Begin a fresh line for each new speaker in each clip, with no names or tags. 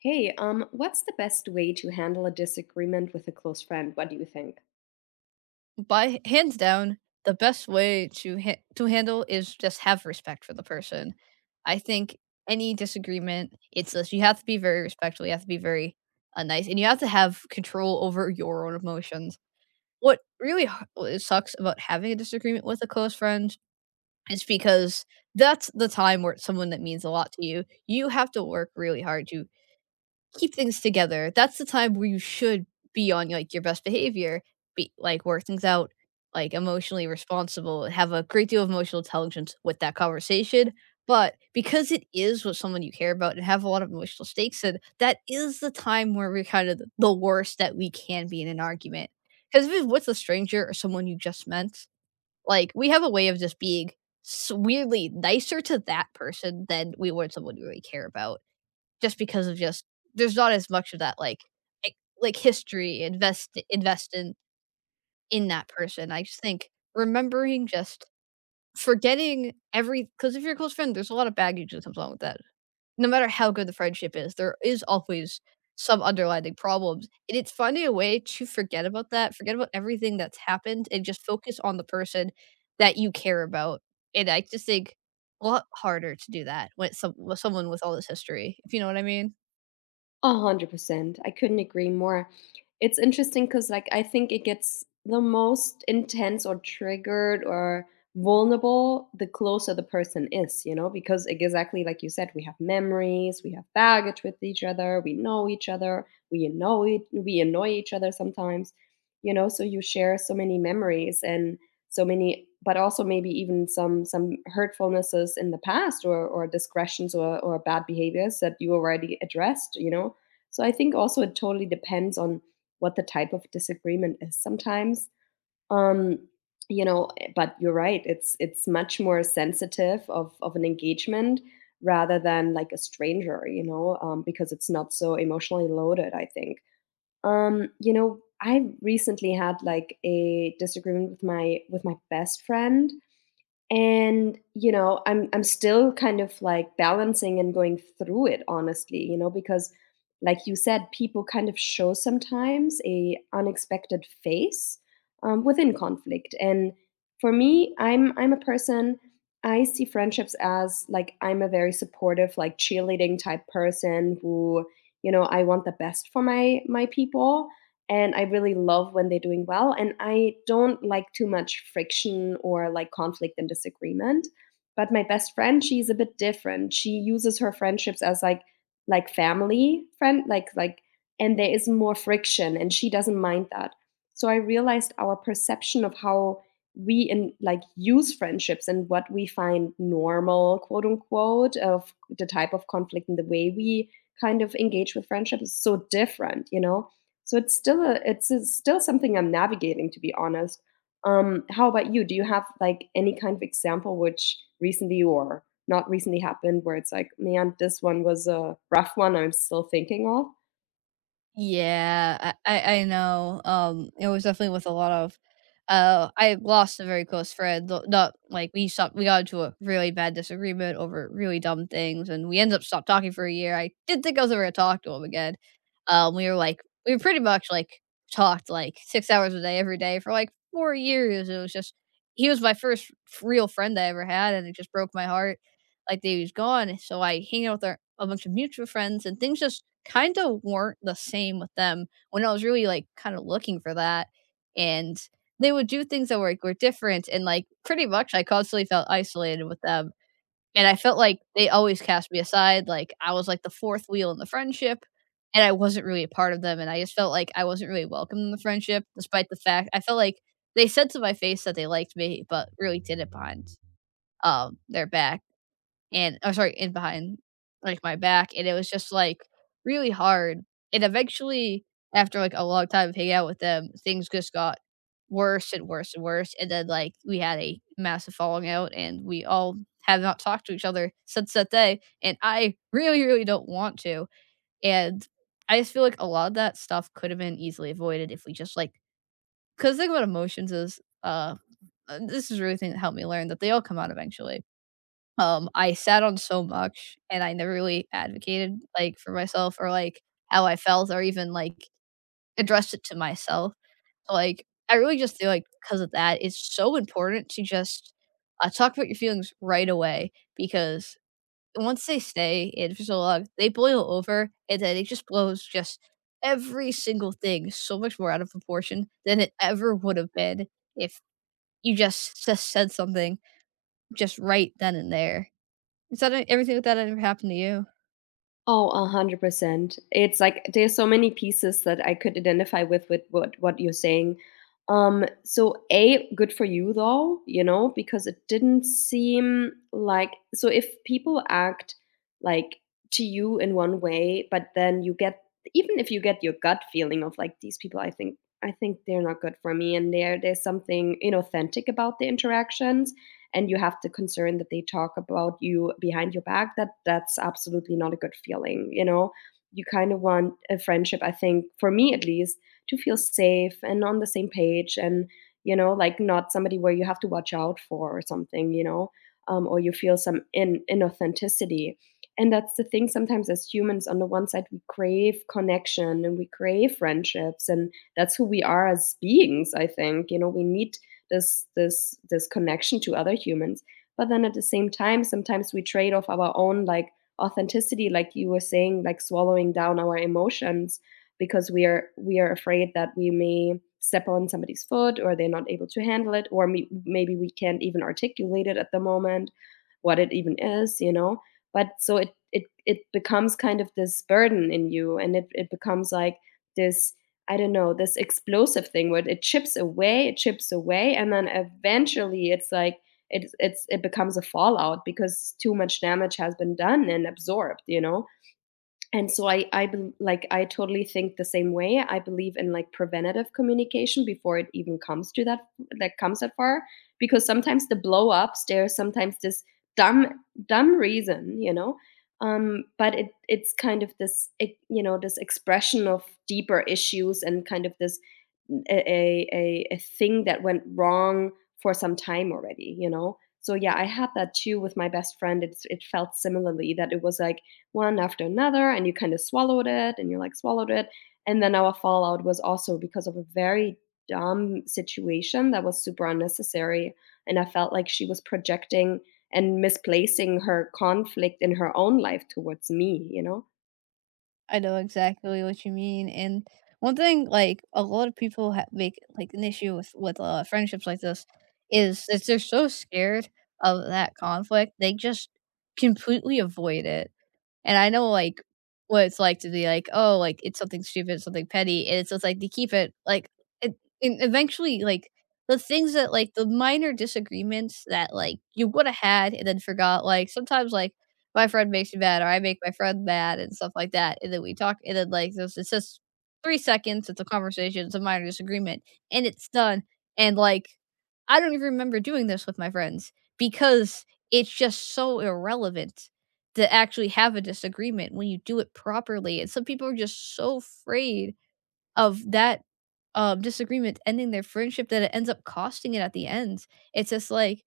Hey, what's the best way to handle a disagreement with a close friend? What do you think?
By hands down, the best way to handle is just have respect for the person. I think any disagreement, it's this you have to be very respectful, you have to be very nice, and you have to have control over your own emotions. What sucks about having a disagreement with a close friend is because that's the time where it's someone that means a lot to you. You have to work really hard to keep things together. That's the time where you should be on, like, your best behavior, be like, work things out, like, emotionally responsible, have a great deal of emotional intelligence with that conversation, but because it is with someone you care about and have a lot of emotional stakes in, that is the time where we're kind of th the worst that we can be in an argument. Because if it's with a stranger or someone you just met, like, we have a way of just being s weirdly nicer to that person than we would someone we really care about just because of just there's not as much of that like, like history invest in that person. I just think remembering just forgetting every because if you're a close friend, there's a lot of baggage that comes along with that. No matter how good the friendship is, there is always some underlying problems, and it's finding a way to forget about that, forget about everything that's happened, and just focus on the person that you care about. And I just think a lot harder to do that with someone with all this history, if you know what I mean.
100%. I couldn't agree more. It's interesting because, like, I think it gets the most intense or triggered or vulnerable the closer the person is, you know, because exactly like you said, we have memories, we have baggage with each other, we know each other, we annoy each other sometimes, you know, so you share so many memories and so many but also maybe even some hurtfulnesses in the past or discretions or bad behaviors that you already addressed, you know. So I think also it totally depends on what the type of disagreement is sometimes. Um, but you're right. It's much more sensitive of an engagement rather than like a stranger, because it's not so emotionally loaded, I think. I recently had like a disagreement with my best friend, and, I'm still kind of like balancing and going through it honestly, because like you said, people kind of show sometimes a unexpected face within conflict. And for me, I'm a person. I see friendships as like I'm a very supportive, like cheerleading type person who, I want the best for my people, and I really love when they're doing well. And I don't like too much friction or like conflict and disagreement. But my best friend, she's a bit different. She uses her friendships as like family friend, like, and there is more friction, and she doesn't mind that. So I realized our perception of how we in like use friendships and what we find normal, quote unquote, of the type of conflict and the way we kind of engage with friendships is so different. So it's still a it's still something I'm navigating, to be honest. How about you? Do you have like any kind of example which recently or not recently happened where it's like, man, this one was a rough one I'm still thinking of?
Yeah, I know, it was definitely with a lot of I lost a very close friend, though not like, we got into a really bad disagreement over really dumb things, and we ended up stopped talking for a year. I didn't think I was ever gonna talk to him again. We were, like we were pretty much, like, talked, like, 6 hours a day every day for, like, 4 years. It was just he was my first f real friend I ever had, and it just broke my heart, like, that he was gone, so I hang out with our a bunch of mutual friends, and things just kind of weren't the same with them when I was really, like, kind of looking for that, and they would do things that were, like, were different, and, like, pretty much I constantly felt isolated with them, and I felt like they always cast me aside, like, I was, like, the 4th wheel in the friendship, and I wasn't really a part of them, and I just felt like I wasn't really welcome in the friendship despite the fact I felt like they said to my face that they liked me, but really did it behind, their back, and oh, sorry, in behind, like, my back, and it was just, like, really hard, and eventually, after, like, a long time of hanging out with them, things just got worse and worse and worse, and then, like, we had a massive falling out, and we all have not talked to each other since that day, and I really, really don't want to, and I just feel like a lot of that stuff could have been easily avoided if we just, like. Because the thing about emotions is, this is really the thing that helped me learn that they all come out eventually. I sat on so much, and I never really advocated, like, for myself or, like, how I felt or even, like, addressed it to myself. So, like, I really just feel like because of that, it's so important to just, talk about your feelings right away because once they stay in for so long, they boil over, and then it just blows just every single thing so much more out of proportion than it ever would have been if you just said something just right then and there. So that everything like that ever happened to you.
Oh, 100%. It's like there's so many pieces that I could identify with what you're saying. So A, good for you though, because it didn't seem like so if people act like to you in one way, but then you get even if you get your gut feeling of like these people I think they're not good for me, and there's something inauthentic about the interactions, and you have the concern that they talk about you behind your back, that that's absolutely not a good feeling. You kind of want a friendship, I think, for me at least, to feel safe and on the same page, and like not somebody where you have to watch out for or something. Or you feel some in inauthenticity, and that's the thing. Sometimes, as humans, on the one side, we crave connection and we crave friendships, and that's who we are as beings, I think. We need this connection to other humans, but then at the same time, sometimes we trade off our own like authenticity, like you were saying, like swallowing down our emotions, because we are afraid that we may step on somebody's foot, or they're not able to handle it, or me, maybe we can't even articulate it at the moment what it even is. But so it becomes kind of this burden in you, and it becomes like this, I don't know, this explosive thing where it chips away, and then eventually it's like it becomes a fallout because too much damage has been done and absorbed, you know? And so like I totally think the same way. I believe in like preventative communication before it even comes to that, that comes that far. Because sometimes the blow ups, there's sometimes this dumb dumb reason. But it's kind of this e- you know this expression of deeper issues and kind of this a thing that went wrong for some time already. So yeah, I had that too with my best friend. It felt similarly that it was like one after another, and you kind of swallowed it, and you like swallowed it. And then our fallout was also because of a very dumb situation that was super unnecessary. And I felt like she was projecting and misplacing her conflict in her own life towards me, you know?
I know exactly what you mean. And one thing, like a lot of people make like an issue with friendships like this, is that they're so scared of that conflict they just completely avoid it. And I know, like, what it's like to be like, "Oh, like, it's something stupid, something petty," and it's just like, they keep it, like it and eventually, like, the things that, like the minor disagreements that, like, you woulda had and then forgot, like, sometimes, like, my friend makes me mad or I make my friend mad and stuff like that, and then we talk, and then, like, there's it's just 3 seconds, it's a conversation, it's a minor disagreement, and it's done, and, like, I don't even remember doing this with my friends because it's just so irrelevant to actually have a disagreement when you do it properly, and some people are just so afraid of that, disagreement ending their friendship that it ends up costing it at the end. It's just like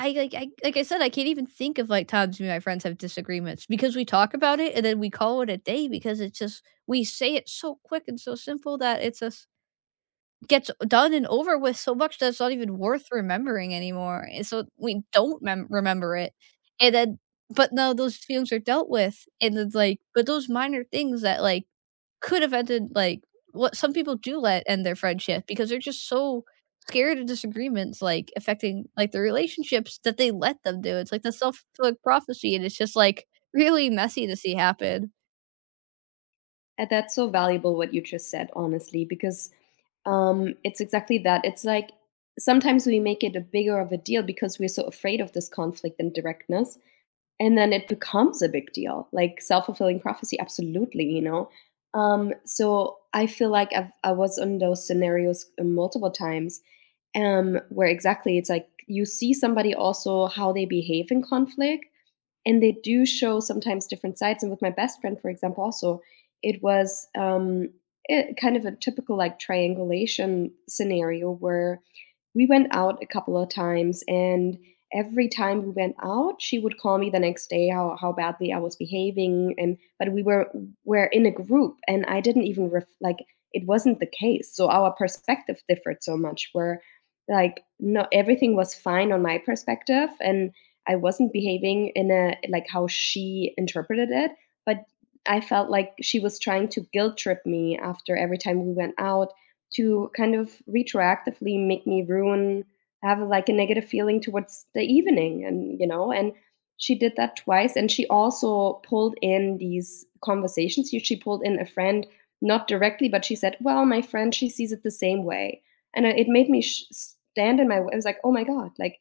I said, I can't even think of, like, times me and my friends have disagreements because we talk about it and then we call it a day because it's just we say it so quick and so simple that it's just gets done and over with so much that it's not even worth remembering anymore, and so we don't mem remember it, and then but now those feelings are dealt with, and it's like but those minor things that, like, could have ended, like what some people do let end their friendship because they're just so scared of disagreements, like, affecting, like, their relationships that they let them do, it's like the self-fulfilling prophecy, and it's just, like, really messy to see happen.
And that's so valuable what you just said, honestly, because it's exactly that. It's like sometimes we make it a bigger of a deal because we're so afraid of this conflict and directness, and then it becomes a big deal, like self-fulfilling prophecy, absolutely. So I feel like I was in those scenarios multiple times, where exactly it's like you see somebody also how they behave in conflict, and they do show sometimes different sides. And with my best friend, for example, also, it was kind of a typical like triangulation scenario where we went out a couple of times, and every time we went out, she would call me the next day how badly I was behaving, and but we were in a group, and I didn't even like it wasn't the case. So our perspective differed so much. Where, like, no, everything was fine on my perspective, and I wasn't behaving in a like how she interpreted it, but I felt like she was trying to guilt trip me after every time we went out to kind of retroactively make me ruin have like a negative feeling towards the evening, and and she did that twice. And she also pulled in these conversations, she pulled in a friend, not directly, but she said, well, my friend, she sees it the same way. And it made me stand in my way. I was like, oh my god, like,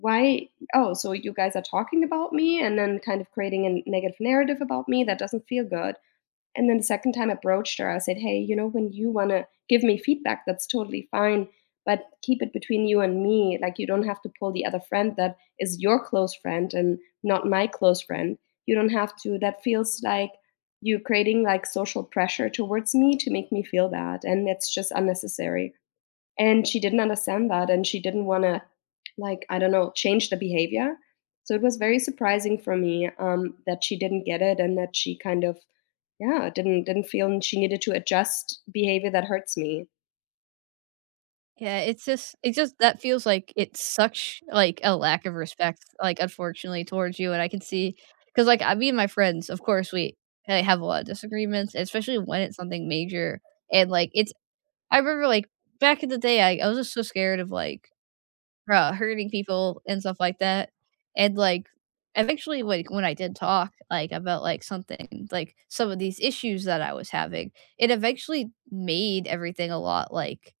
why, oh, so you guys are talking about me and then kind of creating a negative narrative about me that doesn't feel good. And then the second time I approached her, I said, "Hey, when you wanna give me feedback, that's totally fine, but keep it between you and me. Like, you don't have to pull the other friend that is your close friend and not my close friend. You don't have to, that feels like you creating, like, social pressure towards me to make me feel bad, and it's just unnecessary." And she didn't understand that, and she didn't want to, like, I don't know, change the behavior. So it was very surprising for me, that she didn't get it, and that she kind of, yeah, didn't feel she needed to adjust behavior that hurts me.
Yeah, it's just that feels like it's such, like, a lack of respect, like, unfortunately, towards you, and I can see because like, I me and my friends, of course, we, have a lot of disagreements, especially when it's something major, and, like, it's I remember, like, back in the day, I was just so scared of, like, hurting people and stuff like that, and, like, eventually, like, when I did talk, like, about, like, something like, some of these issues that I was having, it eventually made everything a lot, like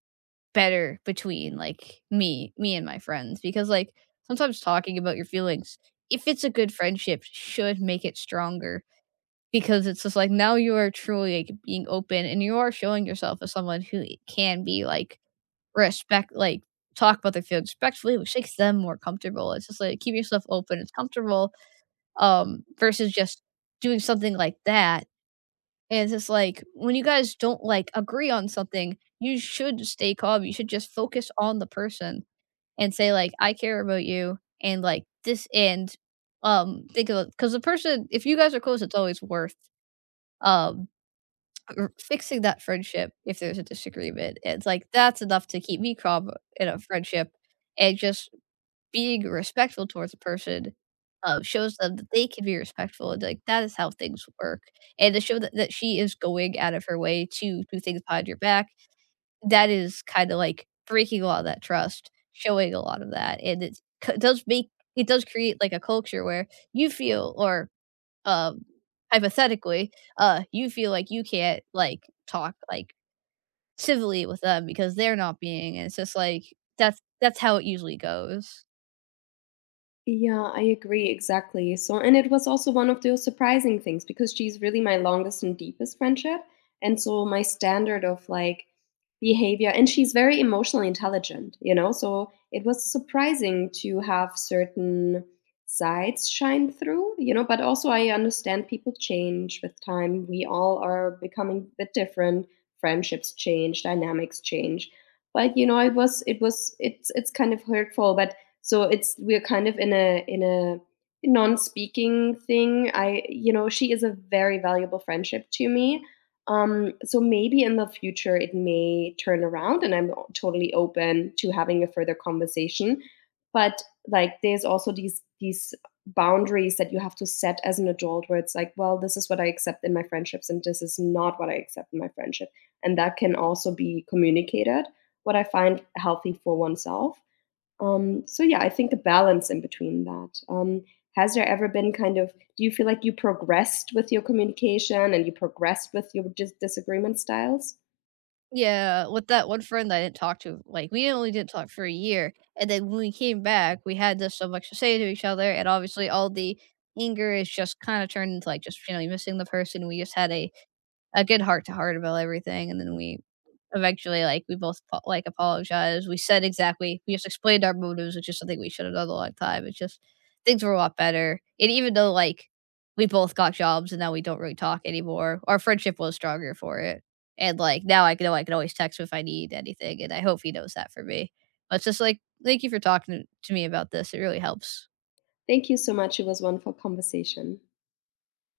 better between like me me and my friends because like sometimes talking about your feelings if it's a good friendship should make it stronger because it's just like now you are truly like being open and you are showing yourself as someone who can be like respect like talk about their feelings respectfully which makes them more comfortable it's just like keep yourself open it's comfortable versus just doing something like that and it's just like, when you guys don't, like, agree on something, you should stay calm, you should just focus on the person and say, like, "I care about you," and, like, this and, think of because the person if you guys are close, it's always worth, um, r fixing that friendship if there's a disagreement, it's like, that's enough to keep me calm in a friendship and just being respectful towards a person, shows them that they can be respectful, and, like, that is how things work, and to show that that she is going out of her way to do things behind your back, that is kinda, like, breaking a lot of that trust, showing a lot of that, and it c does make it does create, like, a culture where you feel or, um, hypothetically, you feel like you can't, like, talk, like, civilly with them because they're not being and it's just like, that's how it usually goes.
Yeah, I agree exactly. So, and it was also one of those surprising things because she's really my longest and deepest friendship. And so, my standard of like behavior, and she's very emotionally intelligent, you know? So, it was surprising to have certain sides shine through, you know? But also, I understand people change with time. We all are becoming a bit different. Friendships change, dynamics change. But, it's kind of hurtful. But so it's we're kind of in a non-speaking thing. I you know She is a very valuable friendship to me. So maybe in the future it may turn around, and I'm totally open to having a further conversation. But like there's also these boundaries that you have to set as an adult, where it's like, well, this is what I accept in my friendships, and this is not what I accept in my friendship. And that can also be communicated, what I find healthy for oneself. So yeah, I think a balance in between that. Has there ever been kind of, do you feel like you progressed with your communication and you progressed with your disagreement styles?
Yeah, with that one friend I didn't talk to, like, we only didn't talk for a year, and then when we came back, we had just so much to say to each other, and obviously all the anger is just kinda turned into, like, just, you know, missing the person, we just had a good heart to heart about everything, and then we eventually, like, we both apologized. We said exactly we just explained our motives, which is something we should have done a long time. It's just things were a lot better, and even though, like, we both got jobs and now we don't really talk anymore, our friendship was stronger for it, and, like, now I know I can always text him if I need anything, and I hope he knows that for me. But it's just like, "Thank you for talking to me about this. It really helps."
Thank you so much. It was a wonderful conversation.